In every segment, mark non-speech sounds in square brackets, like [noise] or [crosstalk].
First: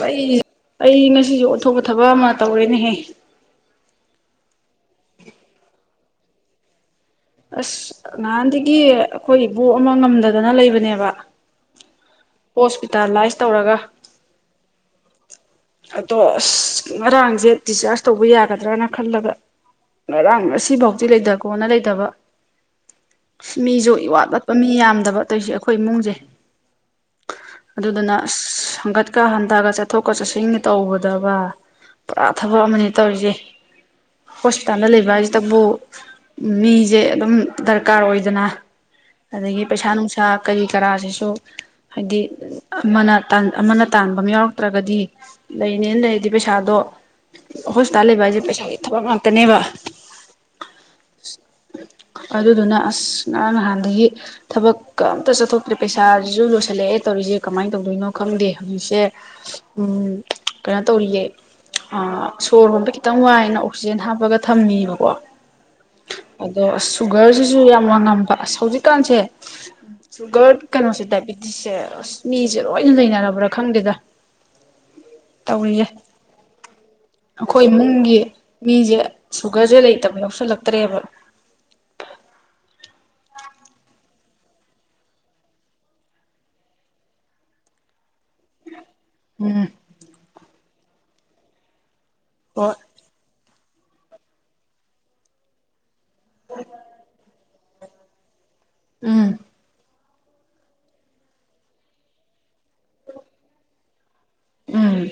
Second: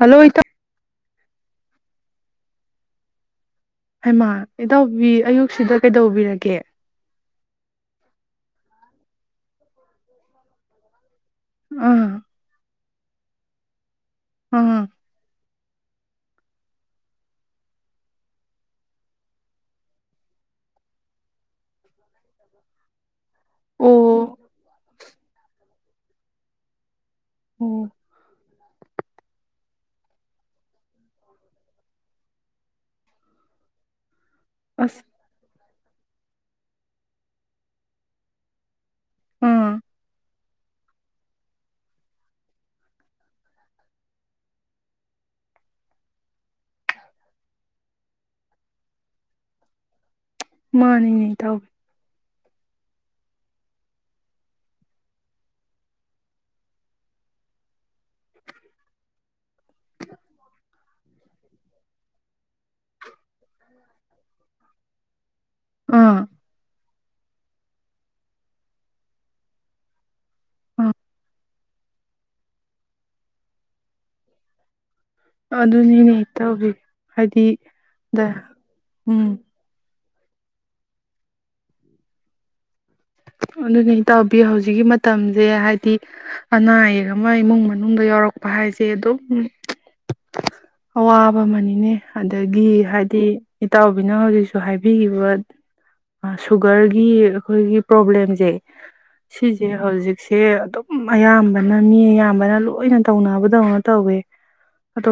Hello ꯑꯩ ꯏꯇꯥꯎ ꯑꯩ ꯁꯤꯁꯨ ꯑꯊꯨꯞꯕ ꯊꯕꯛ ꯑꯃ ꯇꯧꯔꯦꯅꯦꯍꯦ ꯍꯥꯏꯩꯃꯥꯗ ꯑꯌꯨꯛꯁꯤꯗ ꯀꯩꯗꯧꯕꯤꯔꯒꯦ ꯑꯁ ꯉꯥꯟꯗꯤ ꯏ ꯑꯩꯈꯣꯏ ꯏ ꯕꯣ ꯑꯃ ꯉꯝꯗꯗꯅ ꯂꯩꯕꯅꯦꯕ ꯎꯝ ꯍꯣꯁꯄꯤꯇꯥꯂꯥꯏꯁ ꯇꯧꯔꯒ ꯍꯝ ꯑꯗꯣ ꯑꯁ ꯉꯔꯥꯡꯁꯦ ꯗꯤꯆꯥꯔꯖ ꯇꯧꯕ ꯌꯥꯒꯗ꯭ꯔꯅ ꯈꯜꯂꯒ ꯉꯔꯥꯡ ꯉꯁꯤꯐꯥꯎꯗꯤ ꯂꯩꯗ ꯀꯣꯅ ꯂꯩꯇꯕ ꯃꯤꯁꯨ ꯏꯋꯥꯠ ꯑꯣ ꯋꯥꯠꯄ ꯃꯤ ꯌꯥꯝꯗꯕ ꯑꯇꯩꯁꯦ ꯑꯩꯈꯣꯏ ꯏꯃꯨꯡꯁꯦ ꯑꯣ ꯑꯗꯨꯗꯨꯅ ꯑꯁ ꯍꯥꯡꯒꯠꯀ ꯍꯟꯊꯒ ꯆꯠꯊꯣꯛꯀꯠ ꯆꯠꯁꯤꯟ ꯇꯧꯕꯗꯕ ꯄꯨꯔꯥ ꯊꯕꯛ ꯑꯃꯅꯤ ꯇꯧꯔꯤꯁꯦ ꯍꯣꯁꯄꯤꯇꯥꯜꯗ ꯑꯁ ꯂꯩꯕ ꯍꯥꯏꯁꯤꯗꯕꯨ ꯃꯤꯁꯦ ꯑꯗꯨꯝ ꯗꯔꯀꯥꯔ ꯑꯣꯏꯗꯅ ꯑꯗꯒꯤ ꯑꯥ ꯄꯩꯁꯥ ꯅꯨꯡꯁꯥ ꯀꯔꯤ ꯀꯔꯥꯁꯤꯁꯨ ꯍꯥꯏꯗꯤ ꯑꯃꯅ ꯑꯃꯅ ꯇꯥꯟꯕ ꯑꯃ ꯌꯥꯎꯔꯛꯇ꯭ꯔꯒꯗꯤ ꯂꯩꯅꯦꯅ ꯂꯩꯔꯗꯤ ꯄꯩꯁꯥꯗꯣ ꯍꯣꯁꯄꯤꯇꯥꯜ ꯂꯩꯕ ꯍꯥꯏꯁꯦ ꯄꯩꯁꯥꯒꯤ ꯊꯕꯛ ꯉꯥꯛꯇꯅꯦꯕ ꯃꯥꯅꯤꯅꯦꯇ ꯑꯗꯨꯗꯨꯅ ꯑꯁ ꯉꯍꯥꯟ ꯅꯍꯥꯟꯗꯒꯤ ꯊꯕꯛ ꯀ ꯑꯝꯇ ꯆꯠꯊꯣꯛꯇ꯭ꯔꯦ ꯄꯩꯁꯥꯁꯤꯁꯨ ꯂꯣꯏ ꯍꯜꯂꯛꯦ ꯇꯧꯔꯤꯁꯦ ꯀꯃꯥꯏ ꯇꯧꯗꯣꯏꯅꯣ ꯈꯪꯗꯦ ꯍꯧꯖꯤꯛꯁꯦ ꯎꯝ ꯀꯩꯅꯣ ꯇꯧꯔꯤꯌꯦ ꯁꯣꯔ ꯍꯣꯟꯝꯗ ꯈꯤꯇꯪ ꯋꯥꯏꯅ ꯑꯣꯛꯁꯤꯖꯦꯟ ꯍꯥꯞꯄꯒ ꯊꯝꯃꯤꯕꯀꯣ ꯑꯥ ꯑꯗꯣ ꯁꯨꯒꯔꯁꯤꯁꯨ ꯌꯥꯝ ꯋꯥ ꯉꯝꯕ ꯑꯁ ꯍꯧꯖꯤꯛꯀꯥꯟꯁꯦ ꯁꯨꯒꯔ ꯑꯥ ꯀꯩꯅꯣꯁꯦ ꯇꯥꯏꯞ ꯑꯗꯨꯁꯦ ꯑꯁ ꯃꯤꯁꯦ ꯂꯣꯏꯅ ꯅꯩꯅꯔꯕ꯭ꯔꯥ ꯈꯪꯗꯦꯗ ꯇꯧꯔꯤꯁꯦ ꯑꯗꯨꯅꯤꯅꯦ ꯏꯇꯥꯎꯕꯤ ꯍꯥꯏꯗꯤ ꯑꯩꯈꯣꯏ ꯏꯃꯨꯡꯒꯤ ꯗ ꯃꯤꯁꯦ ꯎꯝ ꯁꯨꯒꯔꯁꯦ ꯂꯩ ꯂꯧꯁꯟ ꯂꯇꯔꯦꯕ ꯑꯗꯨꯅ ꯏꯇꯥꯎꯕꯤ ꯍꯧꯖꯤꯛꯀꯤ ꯃꯇꯝꯁꯦ ꯍꯥꯏꯗꯤ ꯑꯅꯥ ꯑꯌꯦꯛ ꯑꯃ ꯏꯃꯨꯡ ꯃꯅꯨꯡꯗ ꯌꯥꯎꯔꯛꯄ ꯍꯥꯏꯁꯦ ꯀꯗꯣ ꯎꯝ ꯑꯋꯥꯕ ꯑꯃꯅꯤꯅꯦ ꯑꯗꯒꯤ ꯍꯣꯏ ꯍꯥꯏꯗꯤ ꯏꯇꯥꯎꯕꯤꯅ ꯍꯧꯖꯤꯛꯁꯨ ꯍꯥꯏꯕꯤꯈꯤꯕ ꯁꯨꯒꯔꯒꯤ [unintelligible] ꯄꯣꯕ꯭ꯂꯦꯝꯁꯦ ꯎꯝ ꯁꯤꯁꯦ ꯍꯧꯖꯤꯛ ꯁꯦ ꯑꯗꯨꯝ ꯑꯌꯥꯝꯕꯅ ꯃꯤ ꯑꯌꯥꯝꯕꯅ ꯂꯣꯏꯅꯥ ꯇꯧꯅꯕꯗꯧꯅ ꯇꯧꯋꯦ ꯎꯝ ꯑꯗꯣ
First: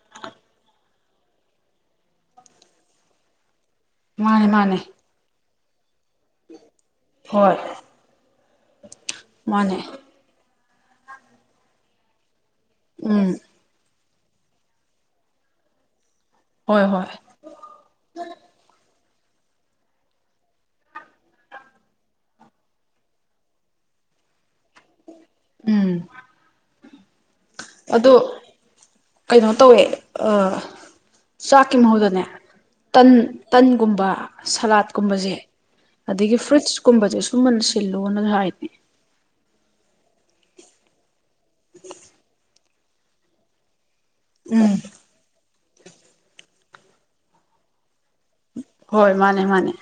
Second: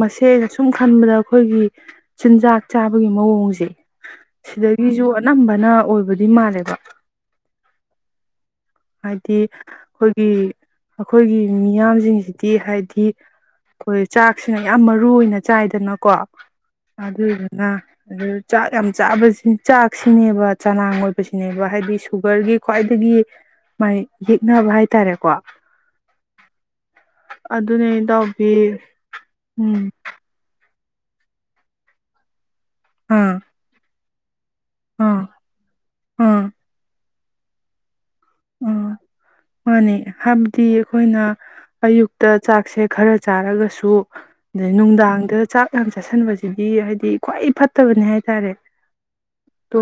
ꯃꯁꯦꯒꯁꯨ ꯁꯨꯝ ꯈꯟꯕꯗ ꯑꯩꯈꯣꯏꯒꯤ ꯆꯤꯟꯖꯥꯛ ꯆꯥꯕꯒꯤ ꯃꯑꯣꯡꯁꯦ ꯃꯥꯅꯦ ꯃꯥꯅꯦ ꯁꯤꯗꯒꯤꯁꯨ ꯑꯅꯝꯕ ꯅ ꯑꯣꯏꯕꯗꯤ ꯃꯥꯜꯂꯦꯕ ꯍꯣꯏ꯫ ꯍꯥꯏꯗꯤ ꯃꯥꯅꯦ ꯑꯩꯈꯣꯏꯒꯤ ꯑꯩꯈꯣꯏꯒꯤ ꯃꯤꯌꯥꯝꯁꯤꯡꯁꯤ ꯍꯥꯏꯗꯤ ꯎꯝ ꯑꯩꯈꯣꯏ ꯆꯥꯛꯁꯤꯅ ꯌꯥꯝ ꯃꯔꯨ ꯑꯣꯏꯅ ꯆꯥꯏꯗꯅꯀꯣ ꯍꯣꯏ ꯍꯣꯏ ꯑꯗꯨꯗꯨꯅ ꯑꯗꯨ ꯆꯥꯛ ꯌꯥꯝ ꯆꯥꯕ ꯆꯥꯛꯁꯤꯅꯦꯕ ꯆꯅꯥꯥꯡ ꯑꯣꯏꯕꯁꯤꯅꯦꯕ ꯍꯥꯏꯗꯤ ꯁꯨꯒꯔꯒꯤ ꯈ꯭ꯋꯥꯏꯗꯒꯤ ꯃꯥꯥꯏ ꯌꯦꯛꯅꯕ ꯍꯥꯏꯇꯥꯔꯦ ꯎꯝ ꯑꯗꯨꯅꯦ ꯑꯗꯣ ꯏꯇꯥꯎꯕꯤ ꯀꯩꯅꯣ ꯇꯧꯋꯦ ꯎꯝ ꯑ ꯆꯥꯀꯤ ꯃꯍꯨꯠ ꯇꯥꯅꯦ ꯇꯟ ꯑꯥ ꯇꯟꯒꯨꯝꯕ ꯑꯥ ꯁꯂꯥꯠꯀꯨꯝꯕꯁꯦ ꯑꯗꯒꯤ ꯑꯥ ꯐ꯭ꯔꯨꯏꯠꯁ ꯀꯨꯝꯕꯁꯦ [unintelligible] [unintelligible] ꯑꯥ ꯃꯥꯅꯦ ꯍꯥꯏꯕꯗꯤ ꯑꯩꯈꯣꯏꯅ ꯑꯌꯨꯛꯇ ꯆꯥꯛꯁꯦ ꯈꯔ ꯆꯥꯔꯒꯁꯨ ꯑꯗꯩ ꯎꯝ ꯅꯨꯡꯗꯥꯡꯗ ꯆꯥꯛ ꯌꯥꯝ ꯆꯥꯁꯟꯕꯁꯤꯗꯤ ꯍꯥꯏꯗꯤ ꯈ꯭ꯋꯥꯏ ꯐꯠꯇꯕꯅꯤ ꯍꯥꯏ ꯍꯣꯏ ꯃꯥꯅꯦ- ꯃꯥꯅꯦ꯫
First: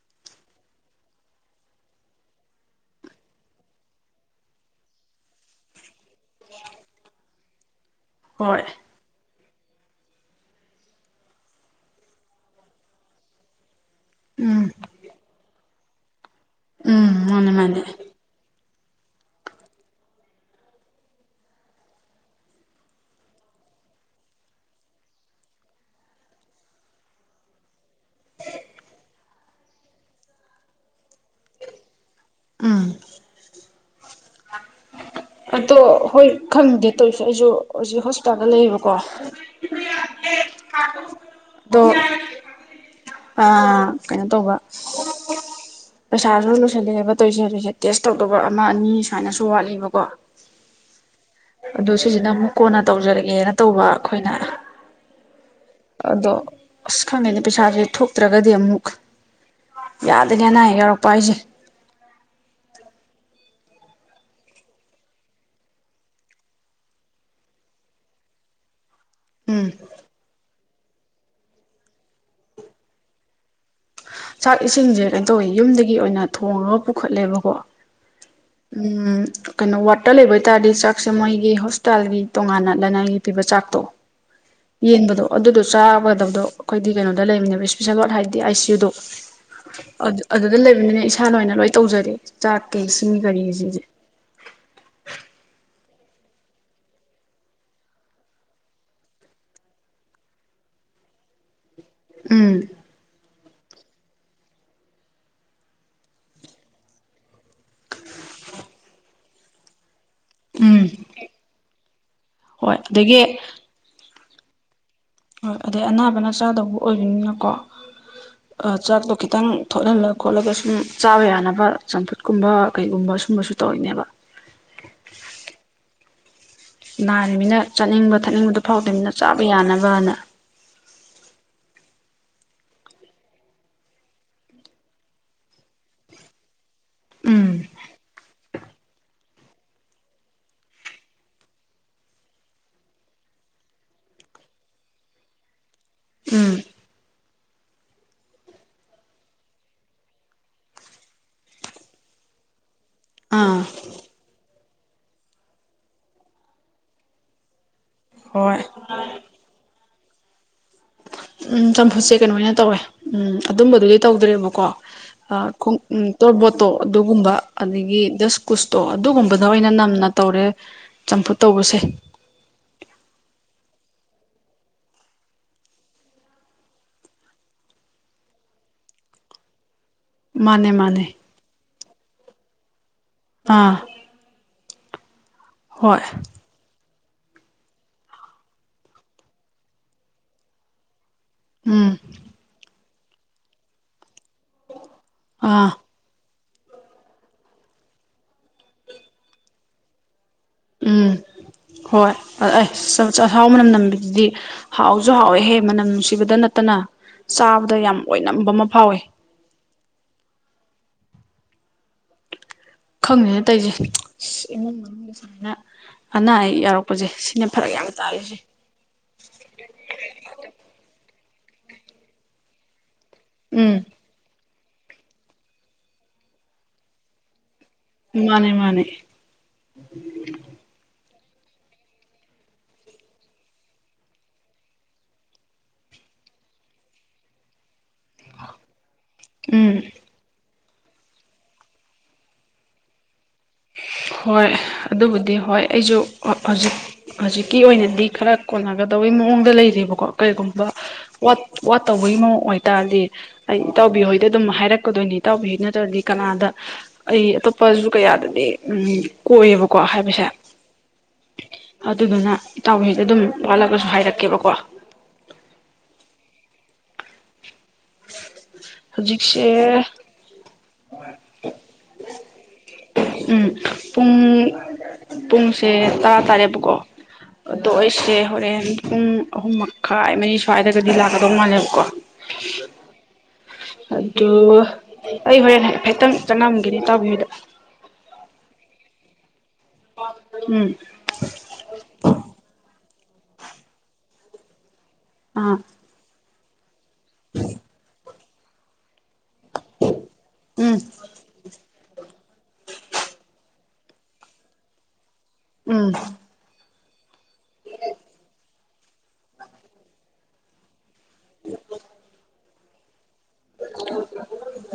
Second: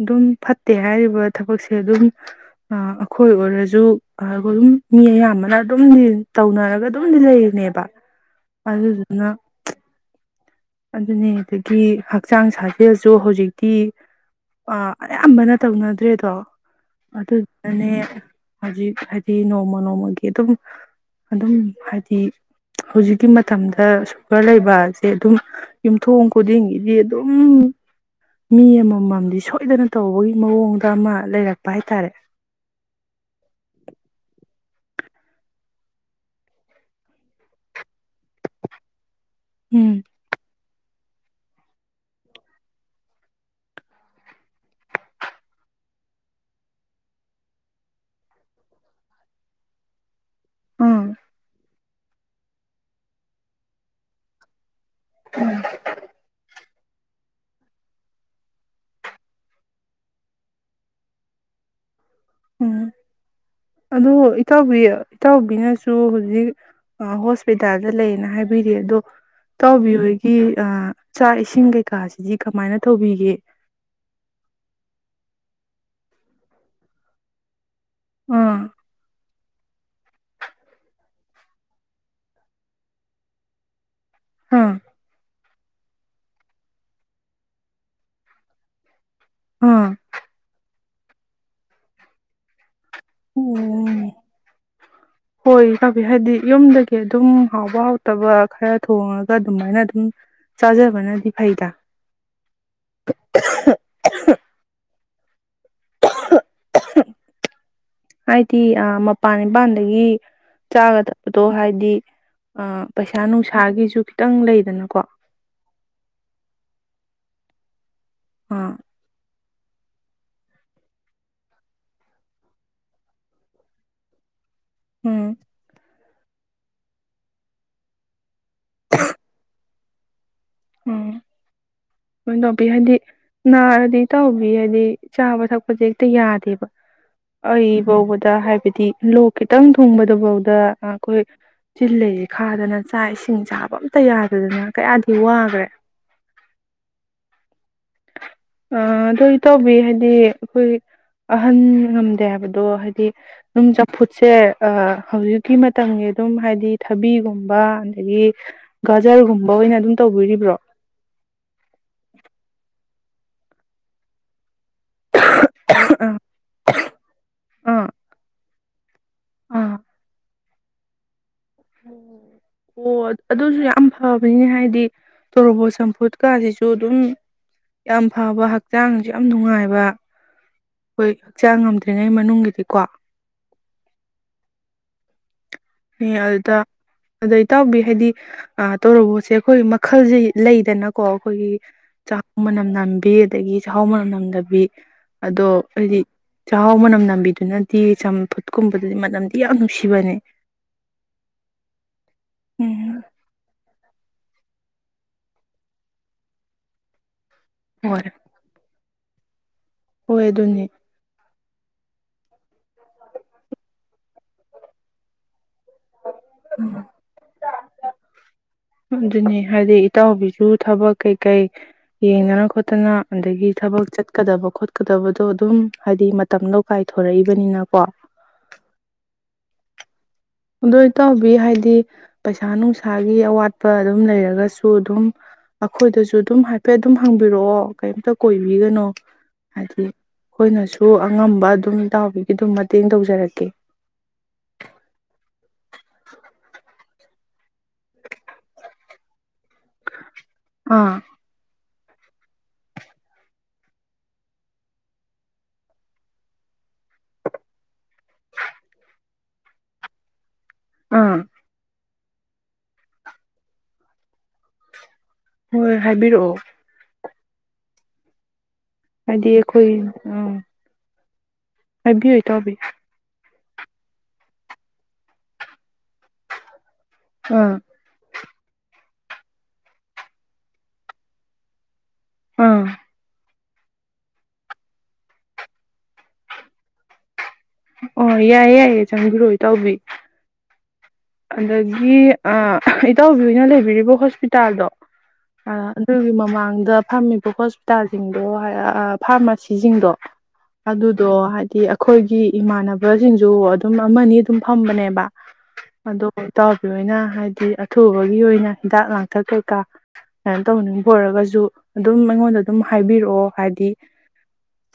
ꯑꯗꯨꯝ ꯐꯠꯇꯦ ꯍꯥꯏꯔꯤꯕ ꯊꯕꯛꯁꯦ ꯑꯗꯨꯝ ꯑꯩꯈꯣꯏ ꯑꯣꯏꯔꯁꯨ ꯑꯩꯈꯣꯏ ꯑꯗꯨꯝ ꯃꯤ ꯑꯌꯥꯝꯕꯅ ꯑꯗꯨꯝ ꯇꯧꯅꯔꯒ ꯑꯗꯨꯝꯗꯤ ꯂꯩꯌꯦ ꯅꯦꯕ ꯍꯣꯏ ꯑꯗꯨꯗꯨꯅ ꯑꯗꯨꯅꯦ ꯑꯗꯨꯗꯒꯤ ꯍꯛꯆꯥꯡ ꯁꯥꯖꯦꯜꯁꯨ ꯍꯧꯖꯤꯛꯇꯤ ꯎꯝ ꯑ ꯑꯌꯝꯕꯅ ꯇꯧꯅꯗ꯭ꯔꯦꯗꯣ ꯎꯝ ꯃꯥꯅꯦ ꯃꯥꯅꯦ ꯑꯗꯨꯅꯦ ꯍꯧꯖꯤꯛ ꯍꯥꯏꯗꯤ ꯅꯣꯡꯃ ꯅꯣꯡꯃꯒꯤ ꯑꯗꯨꯝ ꯑꯗꯨꯝ ꯍꯥꯏꯗꯤ ꯍꯧꯖꯤꯛꯀꯤ ꯃꯇꯝꯗ ꯁꯨꯒꯔ ꯂꯩꯕꯁꯦ ꯑꯗꯨꯝ ꯌꯨꯝꯊꯣꯡ ꯈꯨꯗꯤꯡꯒꯤꯗꯤ ꯑꯗꯨꯝ ꯃꯤ ꯑꯃꯃꯝꯗꯤ ꯁꯣꯏ ꯁꯣꯏꯗꯅ ꯇꯧꯕꯒꯤ ꯃꯑꯣꯡꯗ ꯑꯃ ꯂꯩꯔꯛꯄ ꯍꯥꯏꯇꯥꯔꯦ ꯎꯝ ꯑꯗꯣ ꯍꯣꯏ ꯈꯪꯗꯦ ꯇꯧꯁꯨ ꯑꯩꯁꯨ ꯍꯧꯖꯤꯛ ꯍꯣꯁꯄꯤꯇꯥꯜꯗ ꯂꯩꯌꯦꯕꯀꯣ ꯎꯝ ꯗꯣ ꯑ ꯀꯩꯅꯣ ꯇꯧꯕ ꯄꯩꯁꯥꯁꯨ ꯂꯣꯏꯁꯤꯜꯂꯑꯦꯕ ꯇꯧꯔꯤꯁꯦ ꯇꯣꯏꯏꯁꯦ ꯇꯦꯁ ꯇꯧꯗꯧꯕ ꯑꯃ ꯑꯅꯤ ꯁꯨꯃꯥꯏꯅꯁꯨ ꯋꯥꯠꯂꯤꯕꯀꯣ ꯎꯝ ꯑꯗꯨ ꯁꯤꯁꯤꯅ ꯑꯃꯨꯛ ꯀꯣꯟꯅ ꯇꯧꯖꯔꯒꯦꯅ ꯇꯧꯕ ꯑꯩꯈꯣꯏꯅ ꯎꯝ ꯑꯗꯣ ꯑꯁ ꯈꯪꯗꯦꯅꯦ ꯄꯩꯁꯥꯁꯦ ꯊꯣꯛꯇ꯭ꯔꯒꯗꯤ ꯑꯃꯨꯛ ꯌꯥꯗꯦꯅꯦ ꯑꯅꯥ ꯑꯌꯦꯛ ꯌꯥꯎꯔꯛꯄ ꯍꯥꯏꯁꯦ ꯎꯝ ꯑꯗꯣ ꯏꯇꯥꯎꯕꯤ ꯏꯇꯥꯎꯕꯤꯅꯁꯨ ꯍꯧꯖꯤꯛ ꯍꯣꯁꯄꯤꯇꯥꯜꯗ ꯂꯩꯌꯦꯅ ꯍꯥꯏꯕꯤꯔꯤ ꯑꯗꯣ ꯎꯝ ꯏꯇꯥꯎꯕꯤꯍꯣꯏꯒꯤ ꯑ ꯆꯥꯛ ꯏꯁꯤꯡ ꯀꯩꯀꯥꯁꯤꯗꯤ ꯀꯃꯥꯏꯅ ꯇꯧꯕꯤꯒꯦ ꯆꯥꯛ ꯏꯁꯤꯡꯁꯦ ꯀꯩꯅꯣ ꯇꯧꯋꯦ ꯌꯨꯝꯗꯒꯤ ꯑꯣꯏꯅ ꯊꯣꯡꯡꯂꯒ ꯄꯨꯈꯠꯂꯦꯕꯀꯣ ꯑꯥ ꯎꯝ ꯀꯩꯅꯣ ꯋꯥꯔꯠꯇ ꯂꯩꯕ ꯑꯣꯏ ꯇꯥꯔꯗꯤ ꯆꯥꯛꯁꯦ ꯃꯣꯏꯒꯤ ꯍꯣꯁꯄꯤꯇꯥꯜꯒꯤ ꯇꯣꯉꯥꯟꯅ ꯂꯅꯥꯏꯒꯤ ꯄꯤꯕ ꯆꯥꯛꯇꯣ ꯑꯥ ꯌꯦꯟꯕꯗꯣ ꯑꯗꯨꯗꯣ ꯆꯥꯒꯗꯕꯗꯣ ꯑꯩꯈꯣꯏꯒꯤ ꯀꯩꯅꯣꯗ ꯂꯩꯃꯤꯅꯦꯕ ꯏꯁꯄꯤꯁꯦꯜ ꯋꯥꯔꯗ ꯍꯥꯏꯕꯗꯤ ꯑꯥꯏ ꯁꯤ ꯌꯨ ꯗꯣ ꯑꯥ ꯑꯗꯨ ꯑꯗꯨꯗ ꯂꯩꯕꯅꯦ ꯑꯩ ꯏꯁꯥ ꯂꯣꯏꯅ ꯂꯣꯏ ꯇꯧꯖꯔ ꯆꯥꯛꯀꯤꯁꯦ ꯀ ꯀꯔꯤꯁꯤꯖ ꯑꯣ ꯀꯕꯤ ꯍꯥꯏꯗꯤ ꯌꯨꯝꯗꯒꯤ ꯑꯗꯨꯝ ꯍꯥꯎꯕ ꯍꯥꯎꯇꯕ ꯈꯔ ꯊꯣꯡꯉꯒ ꯑꯗꯨꯃꯥꯏꯅ ꯑꯗꯨꯝ ꯆꯥꯖꯕꯅꯗꯤ ꯐꯩꯗ ꯎꯝ ꯍꯥꯏꯗꯤ ꯃꯄꯥꯟ ꯅꯤꯄꯥꯟꯗꯒꯤ ꯎꯝ ꯆꯥꯒ ꯊꯛꯄꯗꯣ ꯍꯥꯏꯗꯤ ꯑ ꯍꯣꯏ ꯄꯩꯁꯥ ꯑꯗꯒꯤ ꯅꯨꯡꯁꯥꯒꯤꯁꯨ ꯈꯤꯇꯪ ꯂꯩꯗꯅꯀꯣ ꯍꯣꯏ ꯑꯗꯩ ꯑꯅꯥꯕꯅ ꯆꯥꯗꯧꯕ ꯑꯣꯏꯕꯅꯤꯅꯀꯣ ꯑ ꯑꯥ ꯆꯥꯛꯇꯣ ꯈꯤꯇꯪ ꯊꯣꯠꯍꯜꯂ ꯈꯣꯠꯂꯒ ꯁꯨꯝ ꯆꯥꯕ ꯌꯥꯅꯕ ꯆꯝꯐꯨꯠꯀꯨꯝꯕ ꯀꯩꯒꯨꯝꯕ ꯁꯨꯝꯕꯁꯨ ꯇꯧꯔꯤꯅꯦꯕ ꯎꯝ ꯅꯥꯔꯤꯕꯃꯤꯅ ꯆꯠꯅꯤꯡꯕ ꯊꯛꯅꯤꯡꯕꯗꯨꯣ ꯐꯥꯎꯗꯅꯤꯅ ꯆꯥꯕ ꯌꯥꯅꯕꯅ ꯎꯝ ꯀ ꯇꯧꯕꯤ ꯍꯥꯏꯗꯤ ꯅꯥꯔꯗꯤ ꯇꯥꯎꯕꯤ ꯍꯥꯏꯗꯤ ꯆꯥꯕ ꯊꯛꯄꯗꯤ ꯍꯦꯛꯇ ꯌꯥꯗꯦꯕ ꯎꯝ ꯑꯩ ꯐꯥꯎꯕꯗ ꯍꯥꯏꯕꯤꯗꯤ ꯍꯥꯏꯗꯤ ꯂꯣꯛ ꯈꯤꯇꯪ ꯊꯣꯡꯕꯗꯐꯥꯎꯗ ꯑꯩꯈꯣꯏ ꯆꯤꯜꯂꯁꯤ ꯈꯥꯗꯅ ꯆꯥꯛ ꯏꯁꯤꯡ ꯆꯥꯕ ꯑꯝꯇ ꯌꯥꯗꯗꯅ ꯀꯌꯥꯗꯤ ꯋꯥꯡ ꯐꯦ ꯎꯝ ꯑꯗꯨ ꯇꯧꯕꯤ ꯍꯥꯏꯗꯤ ꯑꯩꯈꯣꯏ ꯑꯍꯟ ꯉꯝꯗꯦ ꯍꯥꯏꯕꯗꯣ ꯍꯥꯏꯗꯤ ꯑꯥ ꯑꯗꯨꯝ ꯆꯝꯐꯨꯠꯁꯦ ꯍꯧꯖꯤꯛꯀꯤ ꯃꯇꯝꯒꯤ ꯑꯗꯨꯝ ꯍꯥꯏꯗꯤ ꯊꯕꯤꯒꯨꯝꯕ ꯍꯥꯏꯗꯤ ꯍꯣꯏ ꯒꯖꯥꯔꯒꯨꯝꯕ ꯑꯣꯏꯅ ꯑꯗꯨꯝ ꯇꯧꯕꯤꯔꯤꯕ꯭ꯔꯣ ꯎꯝ ꯆꯝꯐꯨꯠꯁꯦ ꯀꯩꯅꯣ ꯑꯣꯏꯅ ꯇꯧꯋꯦ ꯎꯝ ꯑꯗꯨꯝꯕꯗꯨꯗꯤ ꯇꯧꯗ꯭ꯔꯦꯕꯀꯣ ꯑꯥ ꯇꯣꯔꯕꯣꯠꯇꯣ ꯑꯗꯨꯒꯨꯝꯕ ꯑꯗꯒꯤ ꯗꯁ ꯀꯨꯁꯇꯣ ꯑꯗꯨꯒꯨꯝꯕꯗ ꯑꯣꯏꯅ ꯅꯝꯅ ꯇꯧꯔꯦ ꯆꯝꯄꯠ ꯑꯣ ꯑꯣ ꯑꯗꯨꯁꯨ ꯌꯥꯝ ꯐꯕꯅꯤꯅ ꯍꯥꯏꯗꯤ ꯇꯣꯔꯣꯕꯣꯠ ꯆꯝꯐꯨꯠꯀꯥꯁꯤꯁꯨ ꯑꯗꯨꯝ ꯌꯥꯝ ꯐꯕ ꯍꯛꯆꯥꯡꯁꯨ ꯌꯥꯝ ꯅꯨꯡꯉꯥꯏꯕ ꯃꯥꯅꯦ ꯃꯥꯅꯦ ꯍꯣꯏ ꯍꯛꯆꯥꯡ ꯉꯝꯗ ꯂꯩ꯭ꯔꯤꯉꯩ ꯃꯅꯨꯡꯒꯤꯗꯤ ꯀꯣ ꯑ ꯃꯤ ꯑꯜꯗ ꯑꯗꯣ ꯏꯇꯥꯎꯕꯤ ꯍꯥꯏꯗꯤ ꯑ ꯇꯧꯔ ꯄꯣꯠꯁꯦ ꯑꯩꯈꯣꯏ ꯃꯈꯜꯁ ꯂꯩꯗꯅ ꯀꯣ ꯑꯩꯈꯣꯏꯒꯤ ꯎꯝ ꯆꯥꯛ ꯃꯅꯝ ꯅꯅꯥꯟ ꯄꯄꯤ ꯑꯗꯒꯤ ꯆꯥꯛꯍꯥꯎ ꯃꯔꯝ ꯅꯝꯗꯕ ꯑꯗꯣ ꯑꯥ ꯍꯥꯏꯗꯤ ꯆꯥꯛꯍꯥꯎ ꯃꯅꯝ ꯅꯝꯕꯤꯗꯨꯅꯗꯤ ꯆꯝꯐꯨꯠꯀꯨꯝꯕꯗꯨꯗꯤ ꯃꯅꯝꯗꯤ ꯌꯥꯝ ꯅꯨꯡꯁꯤꯕꯅꯦ ꯎꯝ ꯍꯣꯏ ꯑꯩ ꯎꯝ ꯆꯥꯛꯍꯥꯎ ꯃꯅꯝ ꯅꯝꯕꯤꯒ ꯑꯗꯨꯗꯤ ꯍꯥꯎꯁꯨ ꯍꯥꯎꯋꯦꯍꯦ ꯃꯅꯝ ꯅꯨꯡꯁꯤꯕꯗ ꯅꯠꯇꯅ ꯆꯥꯕꯗ ꯌꯥꯝ ꯍꯣꯏ ꯂꯕ ꯑꯃ ꯐꯥꯎꯋꯤ ꯍꯣꯏ ꯑꯗꯨꯅꯦ ꯈꯪꯅꯦꯦꯅ ꯇꯧꯁꯦ ꯑ ꯏꯃꯨꯡ ꯃꯅꯨꯡꯒꯤ ꯁꯨꯃꯥꯏꯅ ꯑꯅꯥ ꯑꯌꯦꯛ ꯌꯥꯎꯔꯛꯄꯁꯦ ꯁꯤꯅ ꯐꯔꯛ ꯌꯥꯝ ꯇꯥꯔꯤꯁꯦ ꯑꯗꯨꯅꯤ ꯍꯥꯏꯗꯤ ꯏꯇꯥꯎꯕꯤꯁꯨ ꯊꯕꯛ ꯀꯩꯀꯩ ꯌꯦꯡꯗꯅ ꯈꯣꯠꯇꯅ ꯑꯗꯒꯤ ꯎꯝ ꯊꯕꯛ ꯆꯠꯀꯗꯕ ꯈꯣꯄ ꯆꯀꯗꯕꯗꯣ ꯑꯗꯨꯝ ꯍꯥꯏꯗꯤ ꯃꯇꯝ ꯂꯧ ꯀꯥꯏꯊꯣꯔꯛꯏꯕꯅꯤꯅꯀꯣ ꯃꯥꯅꯦ ꯃꯥꯅꯦ ꯕꯤ ꯍꯥꯏꯗꯤ ꯄꯩꯁꯥ ꯅꯨꯡꯁꯥꯒꯤ ꯑꯋꯥꯠꯄ ꯑꯗꯨꯝ ꯂꯩꯔꯒꯁꯨ ꯑꯗꯨꯝ ꯑꯩꯈꯣꯏꯗꯁꯨ ꯑꯗꯨꯝ ꯍꯥꯏꯐꯦꯠ ꯑꯗꯨꯝ ꯍꯪꯕꯤꯔꯛꯑꯣ ꯀꯔꯤꯝꯇ ꯀꯣꯏꯕꯤꯒꯅꯣ ꯎꯝ ꯍꯥꯏꯗꯤ ꯑꯩꯈꯣꯏꯅꯁꯨ ꯑꯗꯨ ꯑꯉꯝꯕ ꯑꯗꯨꯝ ꯏꯇꯥꯎꯕꯤꯒꯤ ꯑꯗꯨꯝ ꯃꯇꯦꯡ ꯇꯧꯖꯔꯛꯀꯦ ꯍꯣꯏ ꯑꯗꯨꯕꯨꯗꯤ ꯍꯣꯏ ꯑꯩꯁꯨ ꯍꯧꯖꯤꯛ ꯍꯧꯖꯤꯛꯀꯤ ꯑꯣꯏꯅꯗꯤ ꯈꯔ ꯀꯣꯟꯅꯒꯗꯩ ꯃꯑꯣꯡꯗ ꯂꯩꯀꯣ ꯀꯩꯒꯨꯝꯕ ꯑꯥ ꯋꯥꯠ ꯋꯥꯠ ꯇꯧꯕꯒꯤ ꯃꯑꯣꯡ ꯑꯣꯏꯇꯥꯔꯗꯤ ꯑꯩ ꯏꯇꯥꯎꯕꯤꯍꯣꯏꯗ ꯑꯗꯨꯝ ꯍꯥꯏꯔꯛꯀꯗꯣꯏꯅꯤ ꯏꯇꯥꯎꯕꯤꯍꯣꯏ ꯅꯠꯇ꯭ꯔꯗꯤ ꯀꯅꯥꯗ ꯑꯩ ꯑꯇꯣꯞꯄꯁꯨ ꯀꯌꯥ ꯎꯝ ꯀꯣꯢꯌꯦꯕꯀꯣ ꯍꯥꯏꯕꯁꯦ ꯑꯥ ꯑꯗꯨꯗꯨꯅ ꯏꯇꯥꯎꯍꯍꯩꯗ ꯑꯗꯨꯝ ꯋꯥꯠꯂꯒꯁꯨ ꯍꯥꯏꯔꯛꯀꯦꯕꯀꯣ ꯍꯣꯏ ꯍꯥꯏꯕꯤꯔꯛꯑꯣ ꯍꯥꯏꯗꯤ ꯑꯩꯈꯣꯏ ꯑꯥ ꯍ ꯍꯥꯏꯕꯤ ꯏꯇꯥꯎꯕꯤ ꯎꯝ ꯄꯨꯡ ꯄꯨꯡꯁꯦ ꯇꯔꯥ ꯇꯥꯔꯦꯕꯀꯣ ꯑꯥ ꯑꯗꯣ ꯑꯩꯁꯦ ꯍꯣꯔꯦꯟ ꯄꯨꯡ ꯑꯍꯨꯝ ꯃꯈꯥꯏ ꯃꯔꯤ ꯁ꯭ꯋꯥꯏꯗꯒꯗꯤ ꯂꯥꯛꯀꯗꯧ ꯃꯥꯜꯂꯦꯕꯀꯣ [unintelligible] ꯑꯥ ꯑꯗꯨ ꯑꯩ ꯍꯣꯔꯦꯟ ꯍꯥꯢꯐꯦꯠꯇꯪ ꯆꯪꯉꯝꯒꯦꯅꯤ ꯇꯥꯎꯕꯤꯍꯣꯢꯗ ꯑꯣ ꯌꯥꯏꯌꯦ ꯌꯥꯏꯌꯦ ꯆꯪꯕꯤꯔꯛꯑꯣ ꯏꯇꯥꯎꯕꯤ ꯎꯝ ꯑꯗꯒꯤ ꯑ ꯑꯍ ꯏꯇꯥꯎꯕꯤꯍꯣꯢꯅ ꯂꯩꯕꯤꯔꯤꯕ ꯍꯣꯁꯄꯤꯇꯥꯜꯗꯣ ꯑ ꯑꯥ ꯑꯗꯨꯒꯤꯃꯃꯥꯡ [unintelligible] ꯐꯝꯃꯤꯕ ꯍꯣꯁꯄꯤꯇꯥꯜ ꯑꯣ ꯍꯥꯌꯥ ꯑꯞ ꯐꯥꯔꯃꯥꯁꯤꯁꯤꯡꯗꯣ ꯎꯝ ꯑꯗꯨꯗꯣ ꯍꯥꯏꯗꯤ ꯑꯩꯈꯣꯏꯒꯤ ꯏꯃꯥꯟꯅꯕꯁꯤꯡꯁꯨ ꯑꯗꯨꯝ ꯑꯃꯅꯤ ꯑꯗꯨꯝ ꯐꯝꯕꯅꯦꯕ ꯎꯝ ꯑꯗꯣ ꯂꯣꯏꯅ ꯍꯥꯏ ꯑꯊꯨꯕꯒꯤ ꯑꯣꯏꯅ ꯍꯤꯗꯥꯛ ꯂꯥꯡꯊꯛ ꯀꯩꯀꯥ ꯀꯃꯥꯏꯅ ꯇꯧꯅꯤꯡ ꯑꯣꯢꯔꯒꯁꯨ ꯑꯗꯨꯝ ꯑꯩꯉꯣꯟꯗ ꯑꯗꯨꯝ ꯍꯥꯏꯕꯤꯔꯛꯑꯣ ꯍꯥꯏꯗꯤ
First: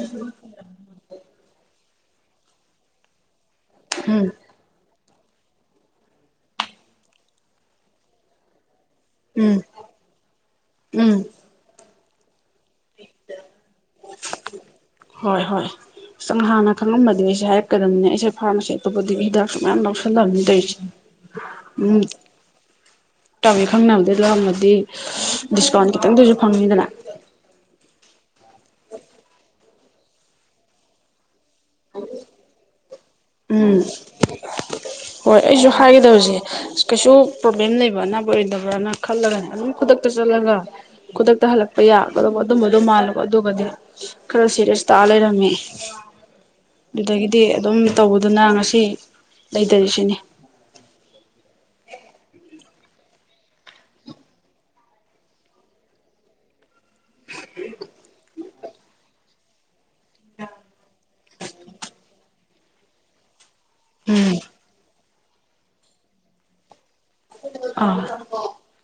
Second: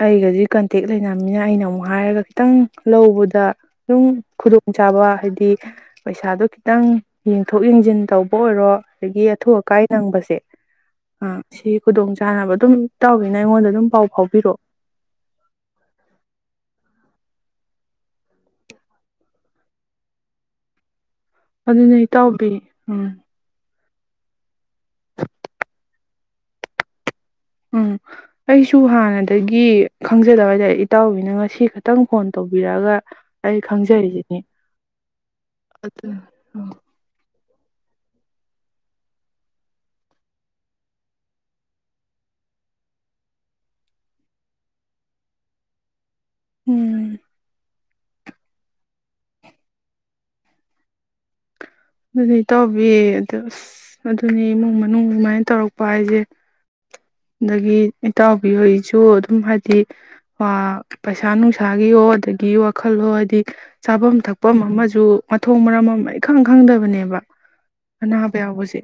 ꯑꯩꯒꯗꯤ ꯀꯟꯇꯦꯛ ꯂꯩꯅꯕꯅꯤꯅ ꯑꯩꯅ ꯑꯃꯨꯛ ꯍꯥꯏꯔꯒ ꯈꯤꯇꯪ ꯂꯧꯕꯗ ꯑꯗꯨꯝ ꯎꯝ ꯈꯨꯗꯣꯡꯆꯥꯥꯕ ꯍꯥꯏꯗꯤ ꯄꯩꯁꯥꯗꯣ ꯈꯤꯇꯪ ꯌꯦꯡꯊꯣꯛ ꯌꯦꯡꯖꯤꯟ ꯇꯧꯕ ꯑꯣꯏꯔꯣ ꯑꯗꯒꯤ ꯑꯊꯨ ꯎꯝ ꯑꯀꯥꯏ ꯅꯪꯕꯁꯦ ꯎꯝ ꯑ ꯁꯤ- ꯈꯨꯗꯣꯡ ꯆꯥꯅꯕ ꯗꯨꯝ ꯏꯇꯥꯎꯕꯤꯅ ꯑꯩꯉꯣꯟꯗ ꯑꯗꯨꯝ ꯄꯥꯎ ꯐꯥꯎꯕꯤꯔꯛꯑꯣ ꯍꯣꯏ ꯖꯦ ꯍꯥꯏꯔꯛꯀꯗꯝꯅꯤꯅꯦ ꯑꯩꯁꯦ ꯐꯥꯔꯃꯥꯁꯤ ꯑꯇꯣꯞꯄꯗꯒꯤ ꯍꯤꯗꯥꯛꯁꯨ ꯃꯌꯥꯝ ꯂꯧꯁꯤꯜꯂꯕꯅꯤ ꯇꯧꯔꯤꯖꯦ ꯑꯗꯨꯅꯦ ꯏꯇꯥꯎꯕꯤ ꯎꯝ ꯏꯇꯥꯎꯕꯤ ꯈꯪꯅꯕꯗꯩ ꯂꯩꯔꯝꯃꯗꯤ ꯗꯤꯁꯀꯥꯎꯟ ꯈꯤꯇꯪꯗꯁꯨ ꯐꯪꯅꯤꯗꯅ ꯎꯝ ꯑꯩꯁꯨ ꯍꯥꯟꯅꯗꯒꯤ ꯈꯪꯖꯗꯕ ꯍꯥꯏꯇꯥꯔꯦ ꯏꯇꯥꯎꯕꯤꯅ ꯉꯁꯤ ꯈꯛꯇꯪ ꯐꯣꯟ ꯇꯧꯕꯤꯔꯛꯑꯒ ꯑꯩ ꯎꯝ ꯈꯪꯖꯔꯤꯁꯤꯅꯤ ꯍꯣꯏ ꯑꯩꯖꯨ ꯑꯗꯨ ꯍꯥꯏꯒꯗꯕꯁꯦ ꯑꯣ ꯑꯁ ꯀꯩꯁꯨ ꯄ꯭ꯔꯣꯕ꯭ꯂꯦꯝ ꯂꯩꯕ ꯑꯅꯥꯕ ꯑꯣꯏꯔꯣꯏꯗꯕ꯭ꯔꯅ ꯈꯜꯂꯒꯅꯦ ꯑꯗꯨꯝ ꯈꯨꯗꯛꯇ ꯆꯠꯂꯒ ꯈꯨꯗꯛꯇ ꯍꯜꯂꯛꯄ ꯌꯥꯒꯗꯧꯕ ꯑꯗꯨꯝꯕꯗꯣ ꯃꯥꯜꯂꯨꯕ ꯑꯗꯨꯒꯗꯤ ꯈꯔ ꯁꯦꯔꯤꯌꯁ ꯇꯥ ꯂꯩꯔꯝꯃꯦ ꯎꯝ ꯑꯗꯨꯗꯒꯤꯗꯤ ꯑꯗꯨꯝ ꯇꯧꯕꯗꯨꯅ ꯉꯁꯤ ꯂꯩꯇꯔꯤꯁꯤꯅꯤ ꯑꯗꯨꯗꯤ ꯏꯇꯥꯎꯕꯤ ꯑꯗ ꯑꯁ ꯑꯗꯨꯅꯤ ꯏꯃꯨꯡ ꯃꯅꯨꯡ ꯑꯗꯨꯃꯥꯏꯅ ꯇꯧꯔꯛꯄ ꯍꯥꯏꯖꯦ ꯑꯗꯒꯤ ꯏꯇꯥꯎꯕꯤꯍꯣꯏꯁꯨ ꯑꯗꯨꯝ ꯍꯥꯏꯗꯤ ꯄꯥ ꯄꯩꯁꯥ ꯅꯨꯡꯁꯥꯒꯤꯌꯣ ꯑꯗꯒꯤ ꯋꯥꯈꯜꯍꯣ ꯍꯥꯏꯗꯤ ꯆꯥꯕꯝ ꯎꯝ ꯊꯛꯄꯝ ꯑꯃꯁꯨ ꯃꯊꯣꯡ ꯃꯔꯝ ꯑꯃ ꯏꯈꯪ ꯈꯪꯗꯕꯅꯦꯕ ꯑꯥ ꯑꯅꯥꯕ ꯌꯥꯎꯕꯖꯦ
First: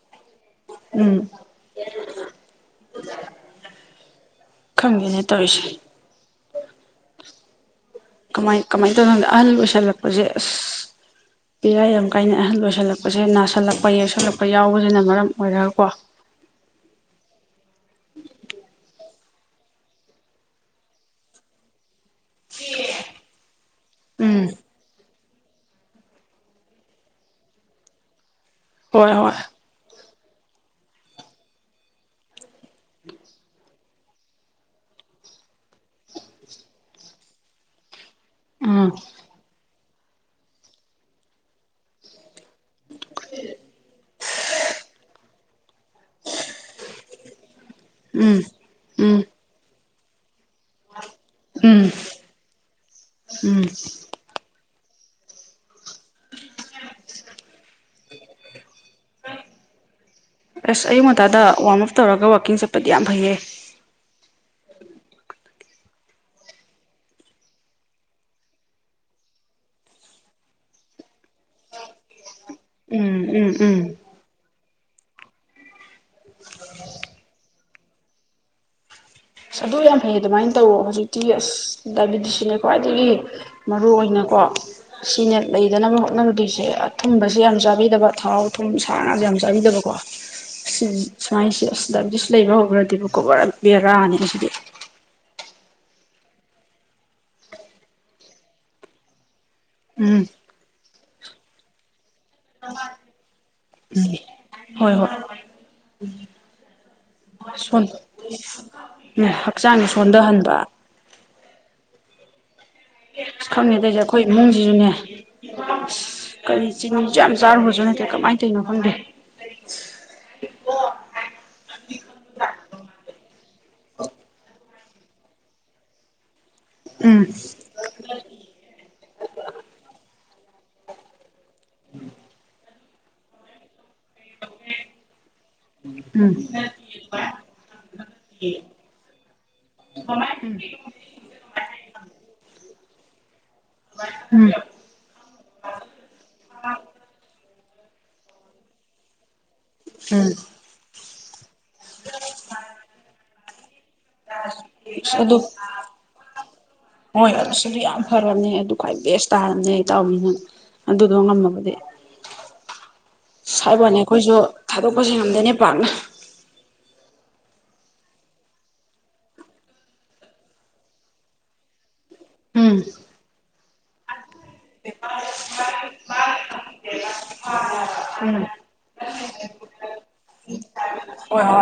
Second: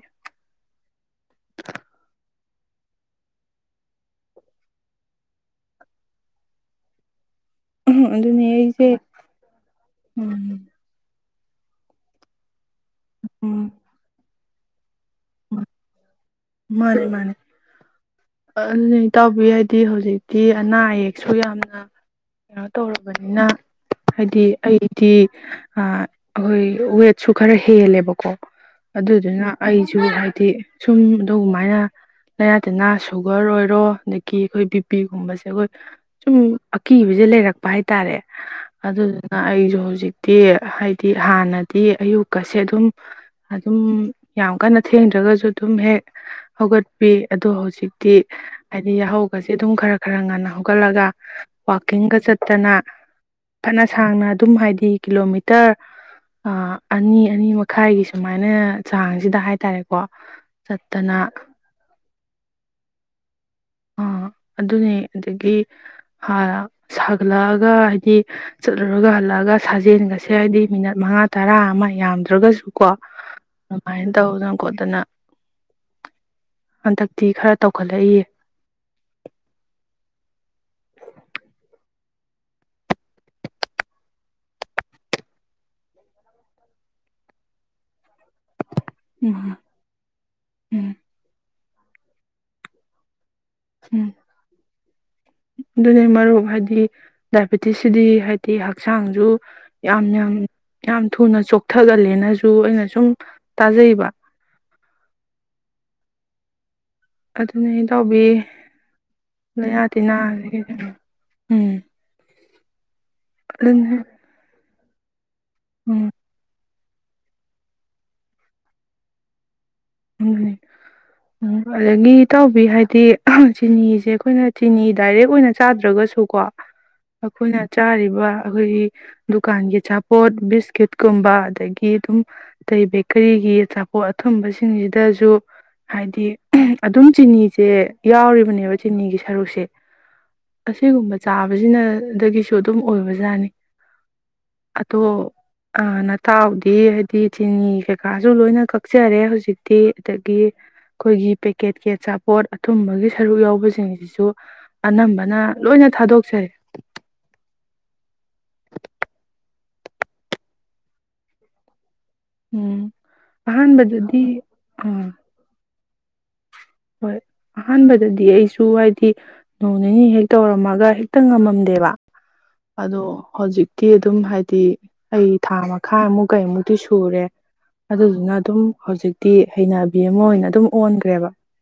ꯎꯝ ꯈꯪꯗꯦꯅꯦ ꯇꯧꯔꯤꯁꯦ ꯑꯗꯨꯅꯦ ꯀꯃꯥꯏ ꯑꯩꯁꯦ ꯀꯃꯥꯏ ꯇꯧꯏꯅꯣ ꯈꯪꯗꯦ ꯑꯍꯜ ꯑꯣꯏꯁꯜꯂꯛꯄꯖꯦ ꯑꯁ ꯎꯝ ꯕꯦꯔꯥ ꯌꯥꯝ ꯀꯥꯏꯅꯦ ꯑꯍꯜ ꯑꯣꯏꯁ- ꯁꯜꯂꯛꯄꯁꯦ ꯎꯝ ꯅꯥꯁꯜꯂꯛꯄ ꯌꯦꯛꯁꯜꯂꯛꯄ ꯑꯩ ꯌꯥꯎꯕꯅꯤꯅ ꯃꯔꯝ ꯑꯣꯏꯔꯒꯀꯣ ꯃꯥꯅꯦ ꯃꯥꯅꯦ ꯑꯗꯨ ꯏꯇꯥꯎꯕꯤ ꯍꯥꯏꯗꯤ ꯍꯧꯖꯤꯛꯇꯤ ꯑꯅꯥ ꯑꯌꯦꯛꯁꯨ ꯌꯥꯝꯅ ꯀꯩꯅꯣ ꯇꯧꯔꯕꯅꯤꯅ ꯍꯥꯏꯗꯤ ꯎꯝ ꯑꯩꯗꯤ ꯑꯥ ꯍꯣꯏ ꯋꯦꯠꯁꯨ ꯈꯔ ꯍꯦꯜꯂꯦꯕ ꯀꯣ ꯍꯣꯏ ꯍꯣꯏ ꯑꯗꯨꯗꯨꯅ ꯑꯩꯁꯨ ꯍꯥꯏ ꯊꯤ ꯁꯨꯝ ꯑꯗꯨꯒꯨꯃꯥꯏꯅ ꯂꯩꯌꯥ ꯇꯤꯟꯅꯥ ꯁꯨ- ꯑꯗꯒꯤ ꯑꯩꯈꯣꯏ ꯕꯤ ꯄꯤꯒꯨꯝꯕꯁꯦ ꯑꯩꯈꯣꯏ ꯁꯨꯝ ꯑꯀꯤꯕꯖꯦ ꯂꯩꯔꯛꯄ ꯍꯥꯏꯇꯥꯔꯦ ꯎꯝ ꯑꯗꯨꯗꯨꯅ ꯑꯩꯖꯨ ꯍꯧꯖꯤꯛ ꯍꯧꯖꯤꯛꯇꯤ ꯍꯥꯏꯗꯤ ꯍꯥꯟꯅꯗꯤ ꯑꯌꯨꯛꯀꯁꯦ ꯑꯗꯨꯝ ꯑꯗꯨꯝ- ꯌꯥꯝ ꯀꯟꯅ ꯊꯦꯡꯗ꯭ꯔꯒꯁꯨ ꯑꯗꯨꯝ ꯍꯦꯛ ꯍꯧꯒꯠꯄꯤ ꯑꯗꯣ ꯍꯧꯖꯤꯛ ꯇꯤ ꯎꯝ ꯍꯥꯏꯗꯤ ꯎꯝ ꯌꯥꯍꯧꯒꯁꯦ ꯑꯗꯨꯝ ꯈꯔ ꯈꯔ ꯉꯟꯅ ꯍꯧꯒꯠꯂꯒ ꯎꯝ ꯋꯥꯀꯤꯡꯒ ꯆꯠꯇꯅ ꯎꯝ ꯐꯅ ꯁꯥꯡꯅ ꯑꯗꯨꯝ ꯍꯥꯏꯗꯤ ꯍꯥꯏꯗꯤ ꯀꯤꯂꯣꯃꯤꯇꯔ ꯑꯅꯤ ꯑꯅꯤ ꯃꯈꯥꯏꯒꯤ ꯁꯨꯃꯥꯏꯅ ꯆꯥꯡꯁꯤꯗ ꯍꯥꯏꯇꯥꯔꯦꯀꯣ ꯑꯁ ꯆꯠꯇꯅ ꯑꯩꯌꯨꯛꯉꯟꯇꯥꯗ ꯋꯥꯔꯝ ꯑꯞ ꯇꯧꯔꯒ ꯀꯤꯡ ꯆꯠꯄꯗꯤ ꯌꯥꯝ ꯐꯩꯌꯦ [unintelligible] ꯑꯥ ꯑꯗꯨꯅꯤ ꯑꯗꯒꯤ ꯁꯥꯒꯠꯂꯛꯑꯒ ꯍꯥꯏꯗꯤ ꯆꯠꯂꯨꯔꯒ ꯍꯜꯂꯛꯑꯒ ꯁꯥꯖꯦꯟꯒꯁꯦ ꯍꯥꯏꯗꯤ ꯃꯤꯅꯠ ꯃꯉꯥ ꯇꯔꯥ ꯑꯃ ꯌꯥꯝꯗ꯭ꯔꯒꯁꯨꯀꯣ ꯎꯝ ꯎꯝ ꯎꯝ ꯑꯗꯨꯃꯥꯏꯅ ꯇꯧꯗꯅ ꯈꯣꯠꯇꯅ ꯍꯟꯗꯛꯇꯤ ꯈꯔ ꯇꯧꯈꯠꯂꯛꯏꯌꯦ ꯑꯁ ꯑꯗꯨ ꯌꯥꯝ ꯐꯩ ꯑꯗꯨꯃꯥꯏꯅ ꯇꯧꯔꯣ ꯍꯧꯖꯤꯛꯇꯤ ꯑꯁ ꯗꯥꯏꯕꯤꯦꯇꯤꯁꯁꯤꯅꯦ ꯈ꯭ꯋꯥꯏꯗꯒꯤ ꯃꯔꯨꯏ ꯑꯣꯏꯅꯀꯣ ꯁꯤꯅꯦ ꯂꯩꯗꯅꯕ ꯍꯣꯠꯅꯅꯕꯗꯣꯏꯁꯦ ꯑꯊꯨꯝꯕꯁꯦ ꯌꯥꯝ ꯆꯥꯕꯤꯗꯕ ꯊꯥꯎ ꯊꯨꯝ ꯁꯥꯅꯥꯁꯨ ꯌꯥꯝ ꯎꯝ ꯆꯥꯕꯤꯗꯕꯀꯣ ꯁꯤ ꯎꯝ ꯁꯨꯃꯥꯏꯅꯁꯤꯦ ꯑꯁ ꯗꯥꯏꯕꯤꯇꯤꯁ ꯂꯩꯕ ꯍꯧꯈ꯭ꯔꯗꯤꯕꯀꯣ ꯕꯔ ꯕꯔꯥꯅꯦ ꯑꯥꯁꯤꯗꯤ ꯑꯗꯨꯅ ꯃꯔꯨꯞ ꯍꯥꯏꯗꯤ ꯗꯥꯏꯕꯦꯇꯤꯁꯁꯤꯗꯤ ꯍꯥꯏꯗꯤ ꯍꯛꯆꯥꯡꯁꯨ ꯌꯥꯝ ꯎꯝ ꯌꯥꯝ ꯌꯥꯝ ꯊꯨꯅ ꯆꯣꯛꯊꯍꯜꯂꯦꯅꯁꯨ ꯑꯩꯅ ꯁꯨꯝ ꯇꯖꯩꯔꯤꯕ ꯎꯝ ꯍꯣꯏ ꯍꯣꯏ ꯎ ꯑꯗꯨꯅ ꯏꯇꯥꯎꯕꯤ ꯂꯥꯏꯅꯥ ꯍꯛꯆꯥꯡꯁꯦ ꯇꯤꯟꯅꯥ ꯁꯣꯟꯊꯍꯟꯕ ꯎꯝ ꯑꯗꯨꯅ ꯈꯪꯉꯦꯗꯁꯦ ꯑꯩꯈꯣꯏ ꯏꯃꯨꯡꯁꯤꯁꯨꯅꯦ ꯎꯝ ꯀꯔꯤ ꯆꯤꯅꯤꯁꯨ ꯌꯥꯝ ꯆꯥꯔꯨꯨꯔꯁꯨ ꯅꯠꯇꯦ ꯀꯃꯥꯏꯅ ꯇꯧꯔꯤꯅꯣ ꯈꯪꯗꯦ ꯎꯝ ꯎꯝ ꯑꯗꯒꯤ ꯏꯇꯥꯎꯕꯤ ꯍꯥꯏꯗꯤ ꯆꯤꯅꯤꯁꯦ ꯑꯩꯈꯣꯏꯅ ꯆꯤꯅꯤ ꯗꯥꯏꯔꯦꯛ ꯑꯣꯏꯅ ꯆꯥꯗ꯭ꯔꯒꯁꯨ ꯀꯣ ꯎꯝ ꯑꯩꯈꯣꯏꯅ ꯆꯥꯔꯤꯕ ꯑꯩꯈꯣꯏꯒꯤ ꯗꯨꯀꯥꯟꯒꯤ ꯑꯆꯥꯄꯣꯠꯕꯤ ꯕꯤꯁꯀ꯭ꯨꯠꯀꯨꯝꯕ ꯑꯗꯒꯤ ꯑꯗꯨꯝ ꯑꯇꯩ ꯕꯦꯀꯔꯤꯒꯤ ꯑꯆꯥꯄꯣꯠ ꯑꯊꯨꯝ ꯁꯤꯡꯁꯤꯗꯁꯨ ꯍꯥꯏꯗꯤ ꯎꯝ ꯑꯗꯨꯝ ꯆꯤꯅꯤꯁꯦ ꯌꯥꯎꯔꯤꯕꯅꯦꯕ ꯆꯤꯅꯤꯒꯤ ꯁꯔꯨꯛꯁꯦ ꯑꯁꯤꯒꯨꯝꯕ ꯆꯥꯕꯁꯤꯅꯗꯒꯤꯁꯨ ꯑꯗꯨꯝ ꯑꯣꯏꯕꯖꯥꯠꯅꯤ ꯎꯝ ꯎꯝ ꯑꯗꯣ ꯑꯥ ꯅꯇꯥꯎꯗꯤ ꯍꯥꯏꯗꯤ ꯆꯤꯅꯤ ꯀꯩꯀꯥꯁꯨ ꯂꯣꯏꯅ ꯀꯛꯆꯔꯦ ꯍꯧꯖꯤꯛꯤ ꯗꯤ ꯑꯁ ꯑꯗꯨꯗꯒꯤ ꯑꯩꯈꯣꯏꯒꯤ ꯀꯦꯠ ꯀꯦꯠ ꯑꯆꯥꯄꯣꯠ ꯑꯊꯨꯝꯕꯒꯤ ꯁꯔꯨꯛ ꯌꯥꯎꯕꯁꯤꯡꯁꯤꯁꯨ ꯑꯗꯨ ꯑꯅꯝꯕꯅ ꯂꯣꯏꯅ ꯊꯥꯗꯣꯛꯆꯩ ꯍꯣꯏ ꯇꯥꯔꯕꯝꯅꯦ ꯑꯩ ꯇꯥꯎꯕꯅꯤꯅ ꯑꯗꯨꯗꯣ ꯉꯝꯃꯕꯗꯤ ꯎꯝ ꯁꯥꯏꯕꯣꯟꯅꯦ ꯑꯍꯥꯟꯕꯗꯗꯤ ꯑꯩꯈꯣꯏꯁꯨ ꯑꯥ ꯊꯥꯗꯣꯛꯄꯁ ꯉꯝꯗꯣꯏꯅꯦ ꯋꯥꯥꯡ ꯍꯣꯏ ꯑꯍꯥꯟꯕꯗꯗꯤ ꯑꯩꯁꯨ ꯍꯥꯏꯗꯤ ꯅꯣꯡ ꯅꯤꯅꯤ ꯍꯦꯛ ꯇꯧꯔꯝꯃꯒ ꯍꯦꯛꯇ ꯉꯝꯃꯝꯗꯦꯕ ꯎꯝ ꯑꯗꯣ ꯍꯧꯖꯤꯛ ꯇꯤ ꯑꯗꯨꯝ ꯍꯥꯏꯗꯤ ꯑꯩ ꯊꯥ ꯃꯈꯥꯏꯃꯨꯛ ꯀꯩꯃꯨꯛꯇꯤ ꯁꯨꯔꯦ ꯑꯗꯨꯗꯨꯅ ꯑꯗꯨꯝ ꯍꯧꯖꯤꯛꯇꯤ ꯍꯩꯅꯕꯤ ꯑꯃ ꯑꯣꯏꯅ ꯑꯗꯨꯝ ꯑꯣꯟꯈ꯭ꯔꯦꯕ ꯍꯣꯏ ꯍꯣꯏ